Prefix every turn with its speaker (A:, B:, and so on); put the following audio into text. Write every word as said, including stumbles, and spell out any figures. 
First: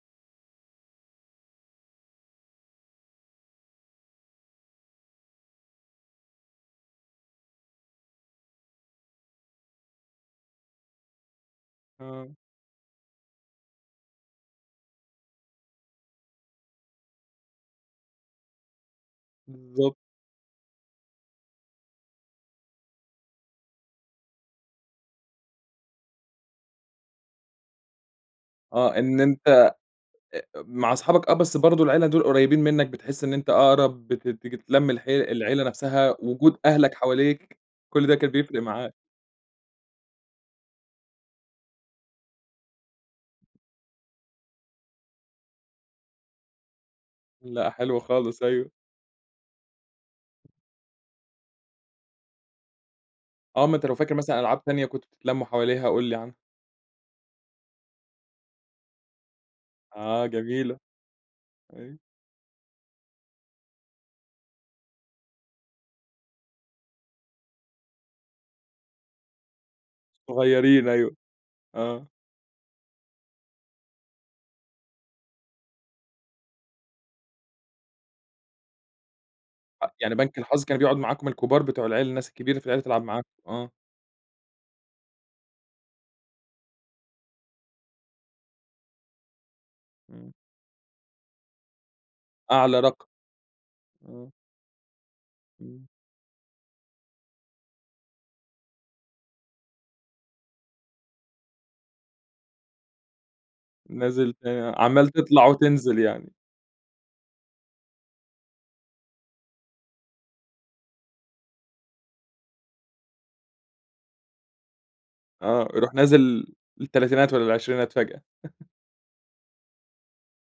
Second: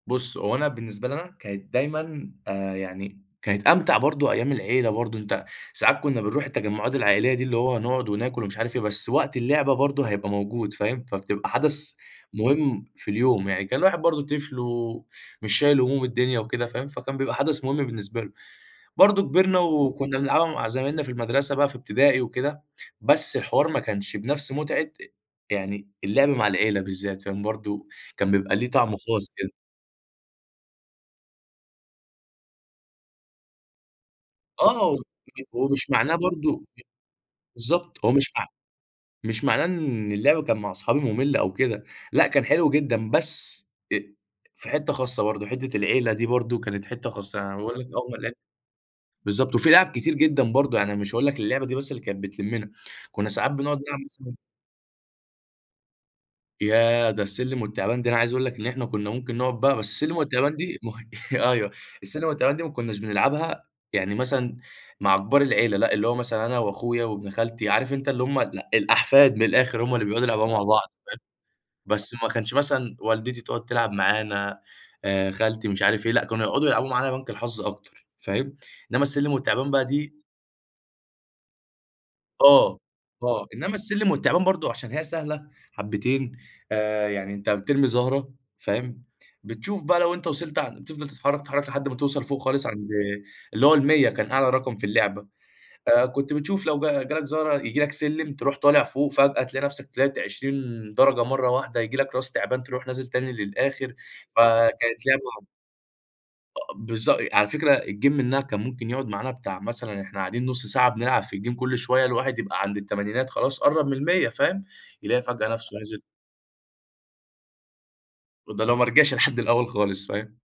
A: بُصّ، هو أنا بالنسبة لي أنا كانت دايمًا، آآ يعني كانت أمتع برضه أيام العيلة برضه، أنت ساعات كنّا بنرُوح التجمُّعات العائلية دي، اللي هو نقعُد وناكُل ومش عارف إيه، بس وقت اللعبة برضه هيبقى موجود فاهم، فبتبقى حدَث
B: آه.
A: مهم في اليوم، يعني كان الواحد برضه طفل ومش شايل هموم الدنيا وكده فاهم، فكان بيبقى حدث مهم بالنسبة له. برضه كبِرنا
B: بالضبط
A: وكنّا نلعبها مع زمايلنا في المدرسة بقى في إبتدائي وكده، بس الحوار ما كانش بنفس متعة يعني اللعب مع العيلة بالذات كان برضه، كان بيبقى ليه طعم
B: آه، إن
A: خاص
B: أنت
A: كده.
B: آآ مع صحابك آه، بس برضه العيلة دول قريّبين منك، بتحس إن أنت أقرَب بتت بتتلم
A: آه،
B: الحي العيلة
A: هو مش
B: نفسها،
A: معناه
B: وجود
A: برضه
B: أهلك حواليك،
A: بالضبط،
B: كل
A: هو
B: ده كان
A: مش مع
B: بيفرِق معاك.
A: مش معناه إن اللعب كانت مع أصحابي ممل أو كده، لأ كان حلو جدًا، بس آآ في حِتّة خاصة برضه، حِتّة العيلة دي برضه كانت حِتّة خاصة، يعني أنا
B: لأ،
A: باقول لك
B: حلو
A: أول ما لعبت
B: خالص، أيوه.
A: بالضبط، وفي لعب كتير جدًا برضه، يعني أنا مش هاقول لك اللعبة دي بس اللي كانت بتلمّنا، كنّا ساعات
B: آه، ما
A: بنقعُد
B: أنت لو فاكر
A: نلعب [unintelligible]
B: مثلًا ألعاب تانية كنتم بتتلمّوا حواليها قُل لي عنها.
A: ياه، ده السلِّم والتِّعبان دي أنا عايز أقول لك إن إحنا كنّا ممكن نقعُد بقى بس السلِّم
B: آه،
A: والتِّعبان
B: جميلة
A: دي م أيوه،
B: ايوه.
A: السلِّم والتِّعبان دي ما كنّاش بنلعبها يعني مثلًا مع كبار العيلة، لأ، اللي هو مثلًا أنا وأخويا وابن خالتي، عارف أنت اللي هُم ال الأحفاد من الآخِر هُم اللي بيقعُدوا يلعبوها مع بعض
B: صغيّرين، أيوه،
A: فاهم،
B: آه.
A: بس ما كانش مثلًا والدتي تقعُد تلعب معانا، آآ خالتي، مش عارف إيه، لأ، كانوا يقعُدوا يلعبوا معانا بنك الحظ أكتر فاهم، إنما السلِّم التِّعبان بقى
B: أ يعني
A: دي
B: بنك الحظ كان بيقعُد معاكم الكبار بتوع العيلة، الناس الكبيرة في
A: آه
B: العيلة تلعب معاكم
A: آه،
B: آه.
A: إنما السلِّم والتِّعبان برضه عشان هي سهلة حبّتين، آآ يعني أنت بترمي زَهرة فاهم، بتشوف بقى لو أنت
B: إمم.
A: وصَلت عن بتفضَل تتحرّك، تتحرّك، تتحرّك لحد ما توصَل فوق خالص
B: أعلى
A: عند
B: رقم،
A: اللي هو المِيّة
B: إمم.
A: كان أعلى رقم في اللعبة،
B: إمم.
A: آآ كنت بتشوف لو جا جه لك زهرة ييجي لك سلِّم ترُوح طالع فوق فجأة تلاقي نفسك طلَعت عشرين درجة مرّة واحدة، ييجي لك راس تِعبان ترُوح نازل تاني للآخِر،
B: نازِل،
A: فكانت
B: عمّال
A: لعبة
B: تطلَع وتنزِل يعني.
A: آه بالضبط، على فكرة الgame منها كان ممكن يقعُد معانا بتاع، مثلًا إحنا قاعدين نُص ساعة بنلعب في الgame كلّ شوية، الواحد يبقى عند التمانينات خلاص قرب من المِيّة فاهم، يلاقي فجأة
B: آه،
A: نفسه
B: يرُوح
A: نزِل.
B: نازل للتلاتينات والّا العشرينات فجأة.
A: وده لو ما رجَعش لحد الأول خالص، فاهم.